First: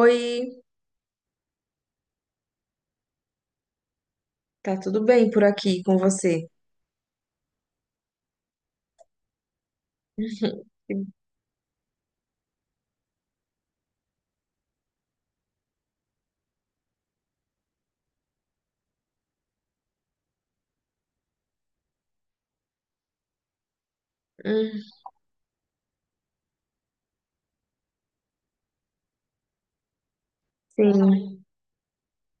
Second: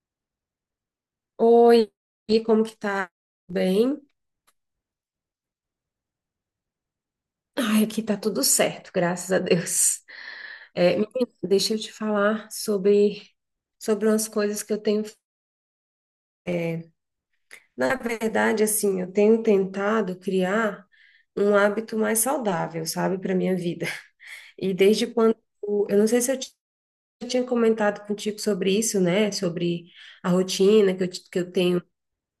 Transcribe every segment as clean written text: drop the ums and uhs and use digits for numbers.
Oi, Oi, e como que tá? Tudo bem? tá tudo bem por aqui com você? Ai, aqui tá tudo certo, graças a Deus. É, menina, deixa eu te falar sobre umas coisas que eu tenho. Na verdade, assim, eu tenho tentado criar um hábito mais saudável, sabe, para minha vida. E Hum, desde quando, eu não sei se eu tinha comentado contigo sobre isso, né? Sobre a rotina que eu, ti- sim. que eu tenho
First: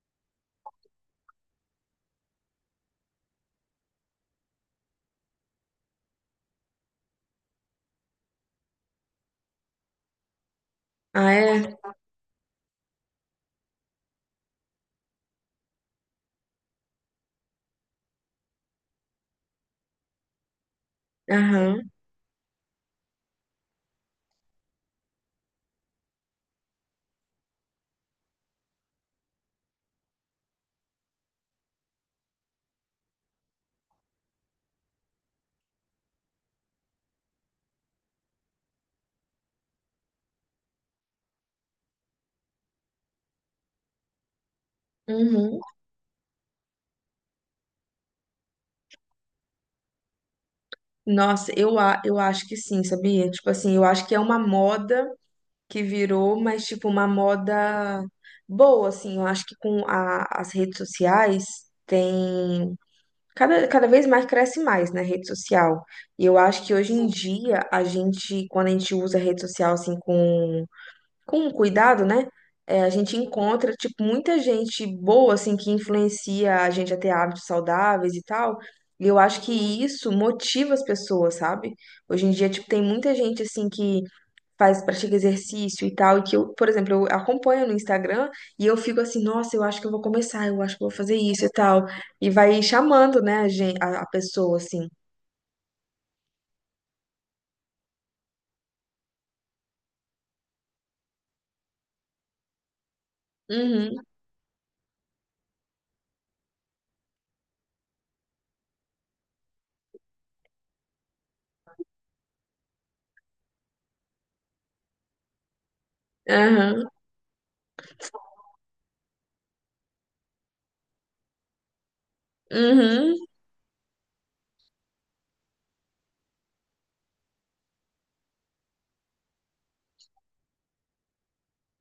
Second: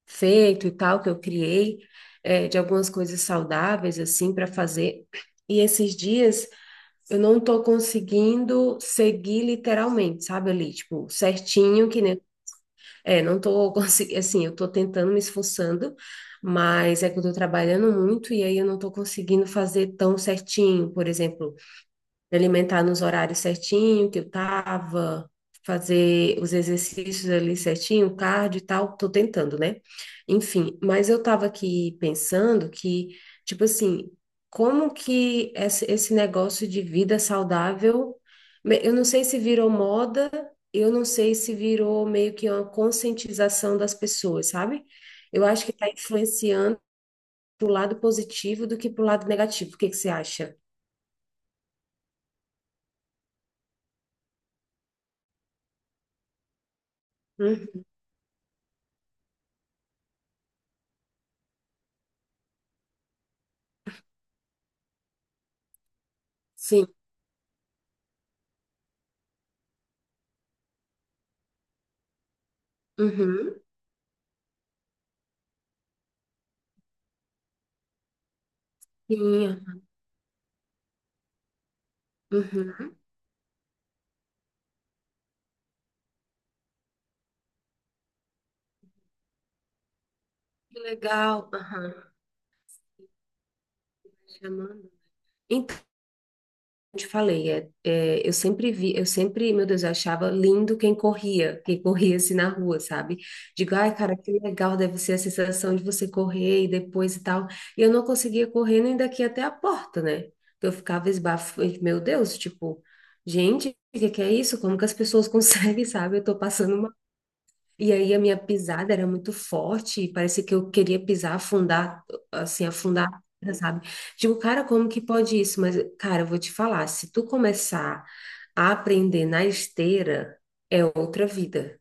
feito e tal, que eu criei, de algumas coisas saudáveis, assim, para fazer. E esses dias eu não tô conseguindo seguir literalmente, sabe, ali, tipo, Ah, é? certinho, que nem. É, não tô conseguindo, assim, eu tô tentando, me esforçando, mas é que eu tô trabalhando muito e aí eu não tô conseguindo fazer tão certinho, por exemplo Aham. me alimentar nos horários certinho que eu tava, fazer os exercícios ali certinho, cardio e tal, tô tentando, né? Enfim, mas eu tava aqui pensando que, tipo assim, como que esse negócio de vida saudável, eu não sei se virou moda, eu não sei se virou meio que uma conscientização das pessoas, sabe? Eu Uhum. acho que está influenciando pro lado positivo do que pro lado negativo. O que que você acha? Nossa, eu acho que sim, sabia? Tipo assim, eu acho que é uma moda que virou, mas tipo uma Hum, moda boa, assim. Eu acho que com as redes sociais tem cada vez mais cresce mais, né, rede social. E eu acho que sim. hoje em, sim, dia a gente, quando a gente usa a rede social assim com cuidado, né? É, a gente Uhum. encontra, tipo, muita gente boa, assim, que influencia a gente a ter hábitos saudáveis e tal. E eu acho que Sim. isso motiva as pessoas, sabe? Hoje em dia, tipo, tem Uhum. muita gente, assim, que faz, pratica exercício e tal, e que eu, por exemplo, eu acompanho no Instagram e eu fico assim, nossa, eu acho que eu vou começar, eu acho Que que eu vou fazer isso legal. e tal. Aham. E vai chamando, né, a gente, a pessoa, assim. Chamando. Então, eu te falei, eu sempre vi, eu sempre, meu Deus, eu achava lindo quem corria assim na rua, sabe? Digo, ai, Uhum, cara, que legal deve ser a sensação de você correr e depois e tal. E eu não conseguia correr nem daqui até a porta, né? Então, eu ficava esbafo, meu Deus, tipo, gente, o que que é isso? Como que as pessoas conseguem, sabe? Eu tô aham, passando. E aí a minha pisada era muito forte, parecia que eu queria pisar, afundar, assim, afundar, uhum, sabe? Digo, cara, como que pode isso? Mas, cara, eu vou te falar, se tu começar a aprender na esteira, é outra vida.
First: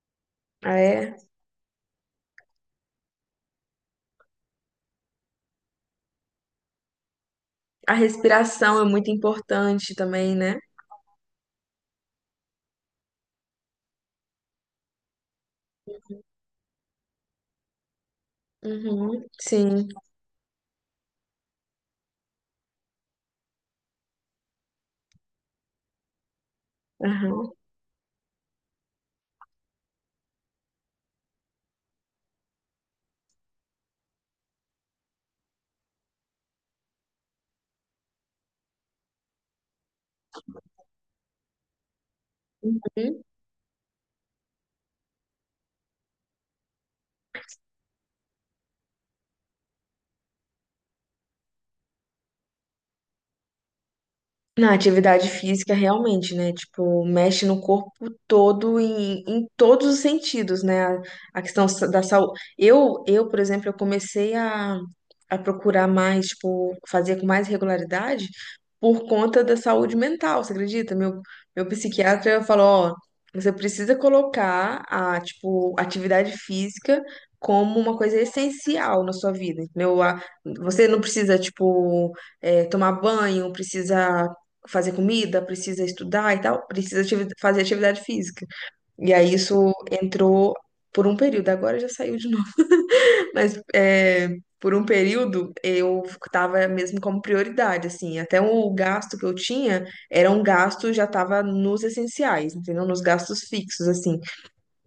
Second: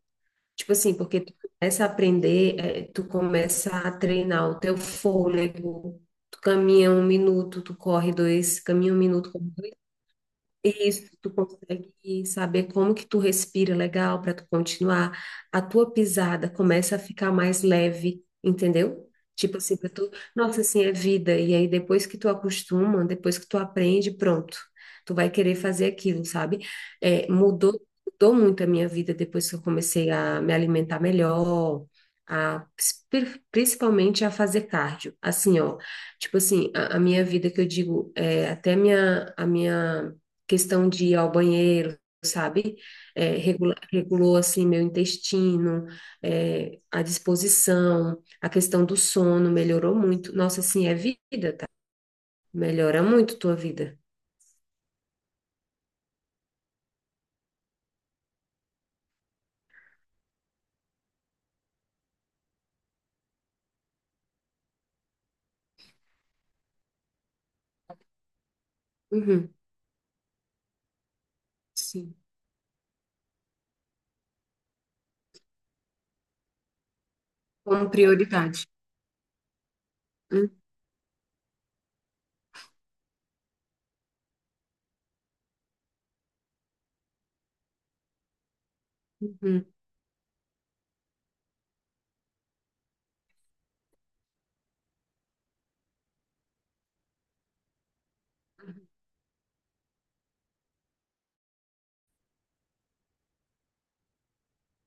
Tipo assim, é. porque tu começa a aprender, tu começa a treinar o teu fôlego, tu caminha um minuto, tu A corre dois, respiração é caminha um muito minuto, importante também, né? isso, tu consegue saber como que tu respira legal para tu continuar. A tua pisada começa a ficar mais leve, entendeu? Uhum, Tipo assim, sim, pra tu, nossa, assim é vida. E aí depois que tu acostuma, depois que tu aprende, pronto. Tu vai querer fazer aquilo, sabe? É, aham, mudou muito a minha vida depois que eu comecei a me alimentar melhor, a principalmente a fazer cardio. Assim, ó, tipo assim, a minha vida que eu digo, até a minha questão de ir ao banheiro, sabe? uhum. É, regulou, assim, meu intestino, a disposição, a questão do sono melhorou muito. Nossa, assim, é vida, tá? Melhora muito tua vida. Na atividade física, realmente, né? Tipo, mexe no corpo todo em todos os sentidos, né? A questão da saúde. Eu, por exemplo, eu comecei a procurar mais, tipo, fazer com mais regularidade por conta Uhum, da saúde mental, você acredita? Meu sim. psiquiatra falou, ó, você precisa colocar a, tipo, atividade física como Como uma coisa prioridade. essencial na sua vida, entendeu? Você não precisa, tipo, tomar banho, precisa fazer comida, precisa estudar e tal, precisa fazer atividade física. E aí Uhum, isso entrou por um período, agora já saiu de novo, mas é, por um período eu tava mesmo como prioridade, assim, até o gasto que eu tinha era um gasto, já tava nos essenciais, entendeu? Nos gastos fixos, assim.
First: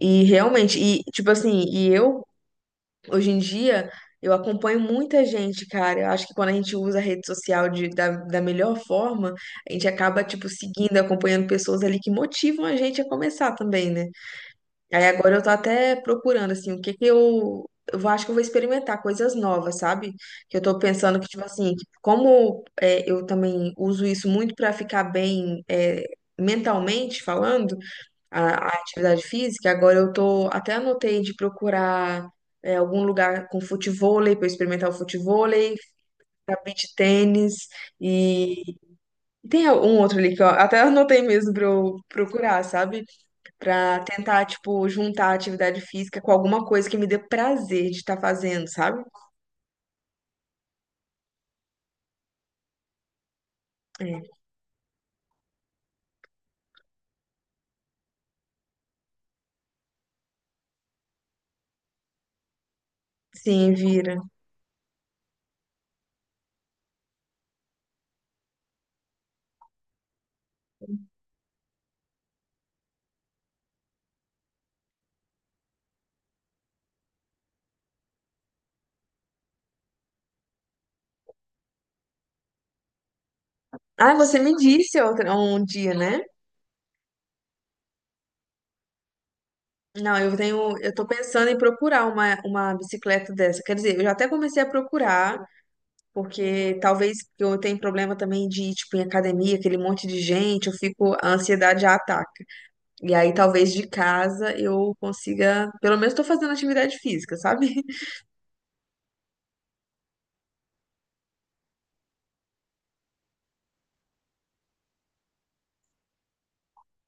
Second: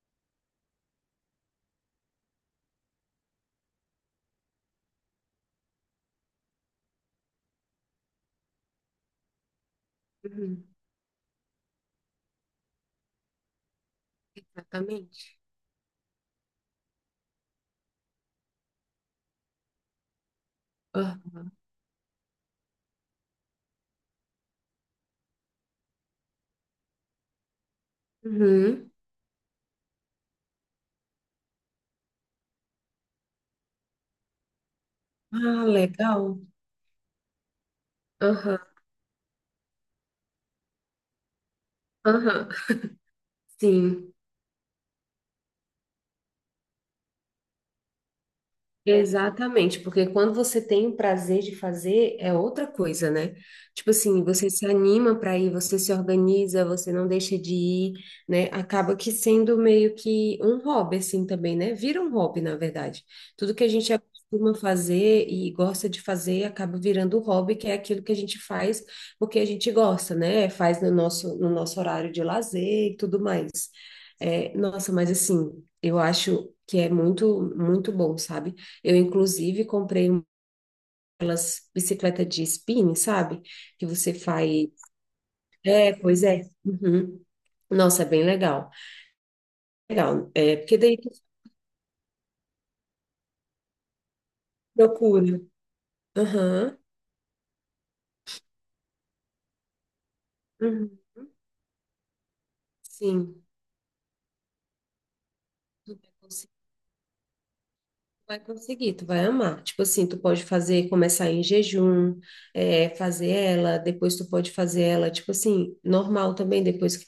E realmente, e tipo assim, e eu Hoje em dia, eu acompanho muita gente, cara. Eu acho que quando a gente usa a rede social da melhor forma, a gente acaba, tipo, uhum, seguindo, acompanhando pessoas ali que motivam a gente a começar também, né? Aí agora exatamente. eu tô até procurando, assim, o que que eu. Acho que eu vou experimentar coisas novas, sabe? Que eu tô pensando que, tipo Aham. assim, como é, eu também uso isso muito pra ficar bem é, mentalmente falando a Uhum. atividade física, agora eu tô até anotei de procurar é, algum lugar com futevôlei para experimentar o Ah, futevôlei, legal. ficar beach tênis e Aham, tem um outro ali que eu até anotei mesmo para eu aham. procurar, sabe? Para Sim. tentar tipo juntar a atividade física com alguma coisa que me dê prazer de estar fazendo, sabe? Exatamente, porque quando você tem o prazer de fazer, é outra coisa, né? Tipo assim, É. você se anima para ir, você se organiza, você não deixa de ir, né? Acaba que sendo meio que um hobby, assim também, né? Vira um hobby, na verdade. Tudo que a Sim, gente vira. acostuma fazer e gosta de fazer acaba virando um hobby, que é aquilo que a gente faz porque a gente gosta, né? Faz no nosso horário de lazer e tudo mais. É, nossa, mas assim, eu acho que é muito, muito bom, sabe? Eu, inclusive, comprei umas bicicleta de spinning, sabe? Que Ah, você você faz. me disse outra, um É, dia, né? pois é. Uhum. Nossa, é bem legal. Não, Legal. eu É, tenho, porque eu daí tô tu pensando em procurar uma bicicleta dessa. Quer dizer, eu já até comecei a procurar, procura. Aham. porque talvez eu tenha problema também de ir, tipo, em academia, aquele monte de gente, eu Uhum. fico, a ansiedade já ataca. E aí Sim. talvez de casa eu consiga, Tu pelo menos estou fazendo atividade física, sabe? vai conseguir, tu vai amar. Tipo assim, tu pode fazer, começar em jejum, fazer ela, depois tu pode fazer ela, tipo assim, normal também, depois que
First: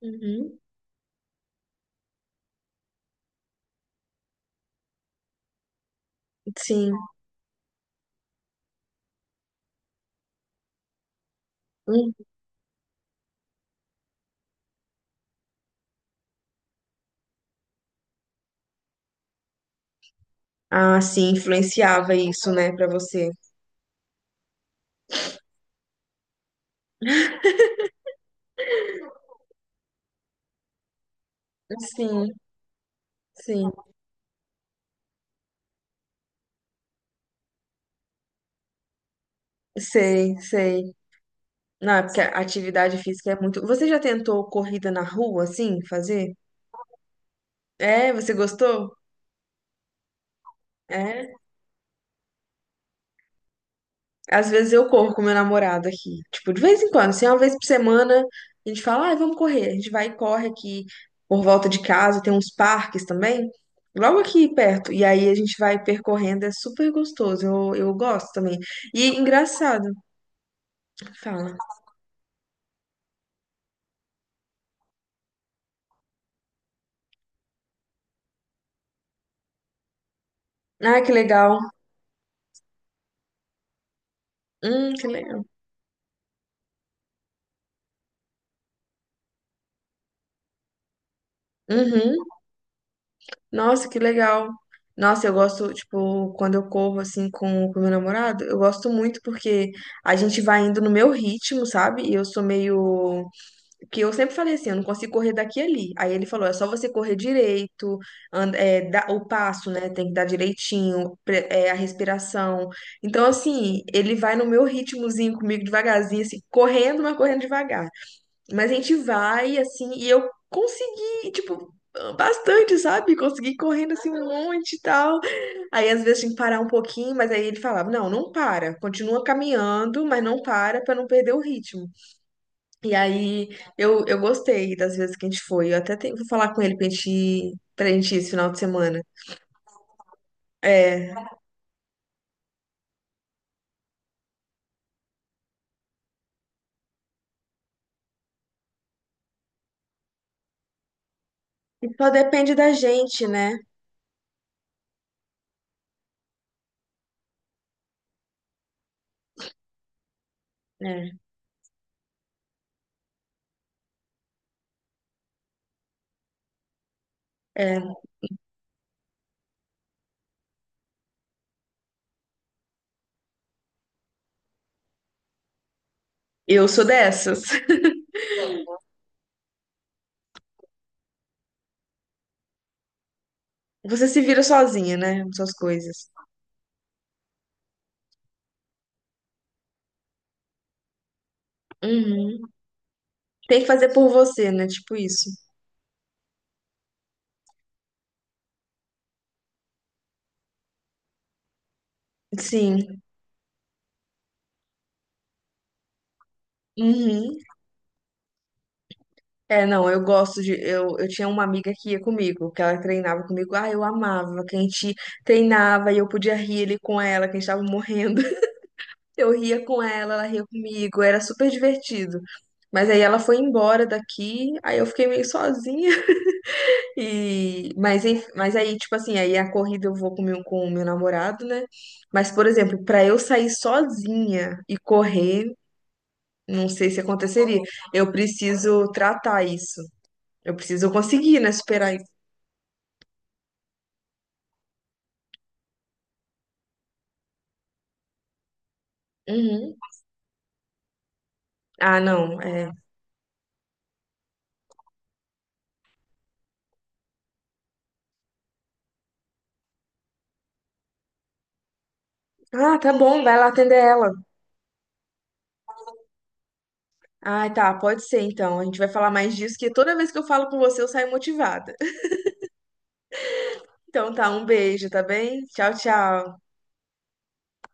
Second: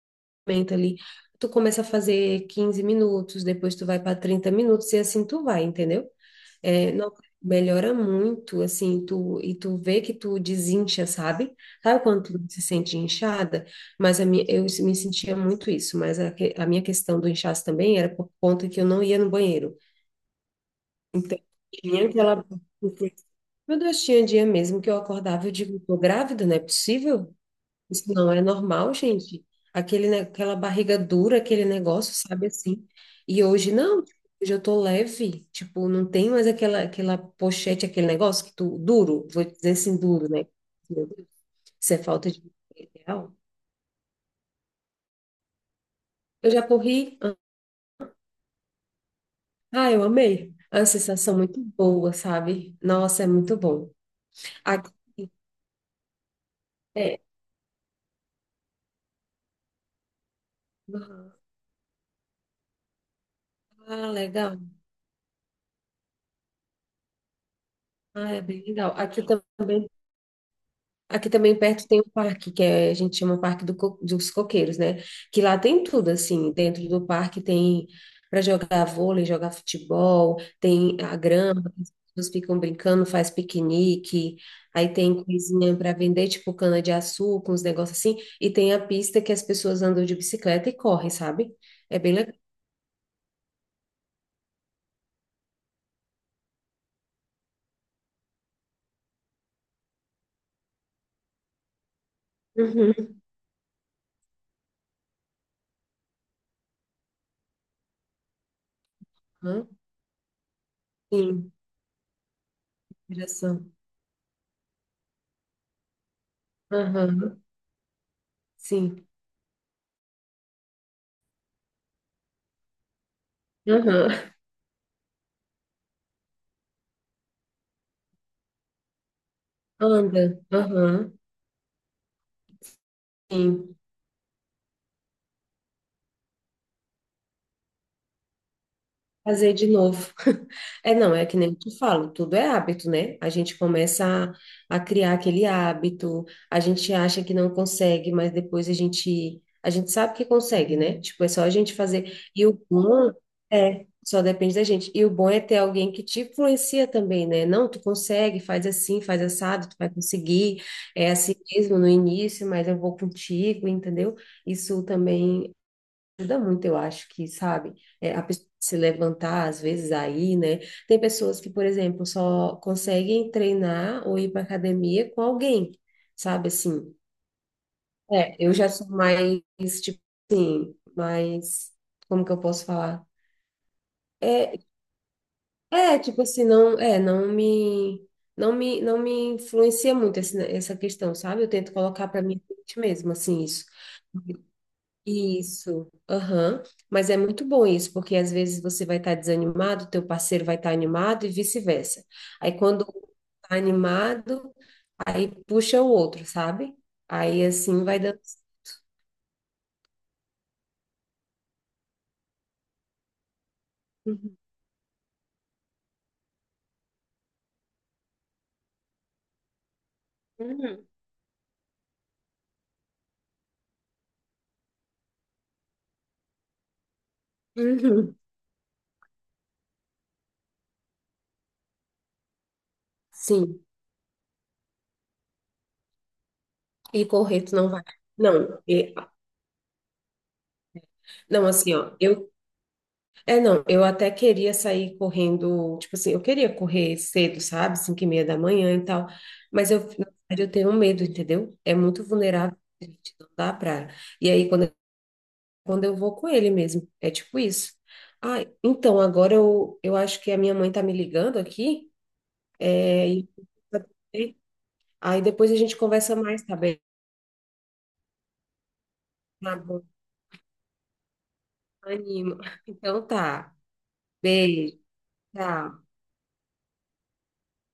Uhum. aumenta ali. Tu começa a fazer 15 minutos, depois tu vai para 30 minutos e assim tu vai, entendeu? É, Sim. não, melhora muito, assim, tu, e tu vê que tu desincha, sabe? Sabe Hum. quando tu se sente inchada? Mas a minha, eu me sentia muito isso, mas a minha questão do inchaço também era por conta que eu não ia no banheiro. Ah, sim, Então, tinha influenciava aquela... isso, né, pra você. Meu Deus, tinha dia mesmo que eu acordava e eu digo, tô grávida, não é possível? Isso não é normal, gente. Aquele, ne- aquela barriga dura, aquele negócio, Sim, sabe assim. E sim. hoje não, tipo, hoje eu tô leve, tipo, não tem mais aquela pochete, aquele negócio que tu, duro, vou dizer assim, duro, Sei, né? sei. Meu Deus, isso Não, é é porque a falta de atividade física ideal. é muito. Você já tentou corrida na rua, assim, fazer? Eu já corri, É, você gostou? ah, eu amei. É uma É. sensação muito boa, sabe? Nossa, é muito bom. Às vezes eu Aqui, corro com meu namorado aqui. Tipo, de vez em quando, é, assim, uma vez por semana, a gente fala, ai, vamos correr. A gente vai e corre aqui por volta de casa, tem uns parques também, ah, logo aqui legal. perto. E aí a gente vai percorrendo, é super gostoso. Eu Ah, gosto é também. bem legal. E Aqui engraçado, também. Aqui também fala. perto tem um parque que a gente chama Parque dos Coqueiros, né? Que lá tem tudo, assim. Dentro do parque tem para jogar vôlei, jogar futebol, tem Ah, que a legal. grama, as pessoas ficam brincando, faz piquenique. Aí Que tem legal. coisinha para vender, tipo cana-de-açúcar, uns negócios assim. E tem a pista que as pessoas andam de bicicleta e correm, sabe? É bem Uhum. legal. Nossa, que legal. Nossa, eu gosto, tipo, quando eu corro assim com o meu namorado, eu gosto muito porque a gente vai indo no meu ritmo, sabe? E eu sou Uhum. meio que eu sempre falei assim, eu não consigo correr daqui e ali. Aí ele falou, é só você correr direito, o Aham. passo, né? Tem que dar direitinho, Sim, a respiração. Então, direção. assim, ele vai no meu ritmozinho comigo, devagarzinho, assim, correndo, mas correndo Aham. devagar. Mas a gente Sim. vai, assim, e eu consegui, tipo, bastante, sabe? Consegui correndo, assim, Aham. um monte e tal. Aí, às vezes, tinha que parar um pouquinho, mas aí ele falava, não, não para, continua caminhando, mas Anda. não para pra não Aham. perder o ritmo. E aí Sim. eu gostei das vezes que a gente foi. Eu até tenho, vou falar com ele pra gente, ir esse final de semana. Fazer de novo. É, não, É, é que nem tu falo, tudo é hábito, né? A gente começa a criar aquele hábito, a gente acha que não consegue, mas depois a gente sabe que consegue, né? Tipo, é só a gente e só fazer. E depende o da bom gente, né? é, só depende da gente. E o bom é ter alguém que te influencia também, né? Não, tu consegue, faz assim, faz assado, tu vai conseguir. É É, assim mesmo no início, mas eu vou contigo, entendeu? Isso também ajuda muito, eu acho que, sabe, é. A pessoa se levantar, às vezes, aí, né? Tem pessoas que, por exemplo, só conseguem treinar ou ir para academia com alguém, sabe, Eu sou assim. dessas. É, eu já sou mais, tipo assim, mais, como que eu posso falar? Você se vira É, sozinha, né? Com suas é, coisas. tipo assim, não, é, não me influencia muito essa questão, sabe? Eu tento colocar para mim Uhum. mesmo, assim, Tem isso. que fazer por você, né? Tipo isso. Isso, aham. Mas é muito bom isso, porque às vezes você vai estar desanimado, teu parceiro vai estar animado e vice-versa. Aí quando um Sim. tá animado, aí puxa o outro, sabe? Uhum. Aí assim vai dando. É, não, eu gosto de. Eu tinha uma amiga que ia comigo, que ela treinava comigo. Ah, eu Uhum. amava, que a gente treinava e eu podia rir ali com ela, que a gente tava morrendo. Eu ria com ela, ela ria Uhum. comigo, era super divertido. Mas aí ela foi embora daqui, aí eu fiquei meio sozinha. E mas, Uhum. enf- mas aí, tipo assim, aí a corrida eu vou com o meu, namorado, né? Mas, por exemplo, pra eu sair Sim. sozinha e correr, não sei se E correr, tu aconteceria. não vai. Eu Não, preciso tratar isso. Eu preciso conseguir, não, né? assim, ó, Superar isso. eu é, não, eu até queria sair correndo, tipo assim, eu queria correr cedo, sabe? 5:30 da manhã e tal, mas Uhum. eu, na verdade, eu tenho medo, entendeu? É Ah, muito não, vulnerável, é. gente, não dá pra... E aí, quando eu vou com ele mesmo, é tipo isso. Ah, então, agora eu acho que a minha mãe tá me ligando aqui, Ah, tá é, bom, e... vai lá atender ela. aí depois a gente conversa mais, tá bem? Ah, tá, pode ser então. A gente vai falar mais Tá disso, que bom, toda vez que eu falo com você, eu saio motivada. anima. Então tá, Então tá, um beijo, beijo, tá bem? Tchau, tchau. tchau.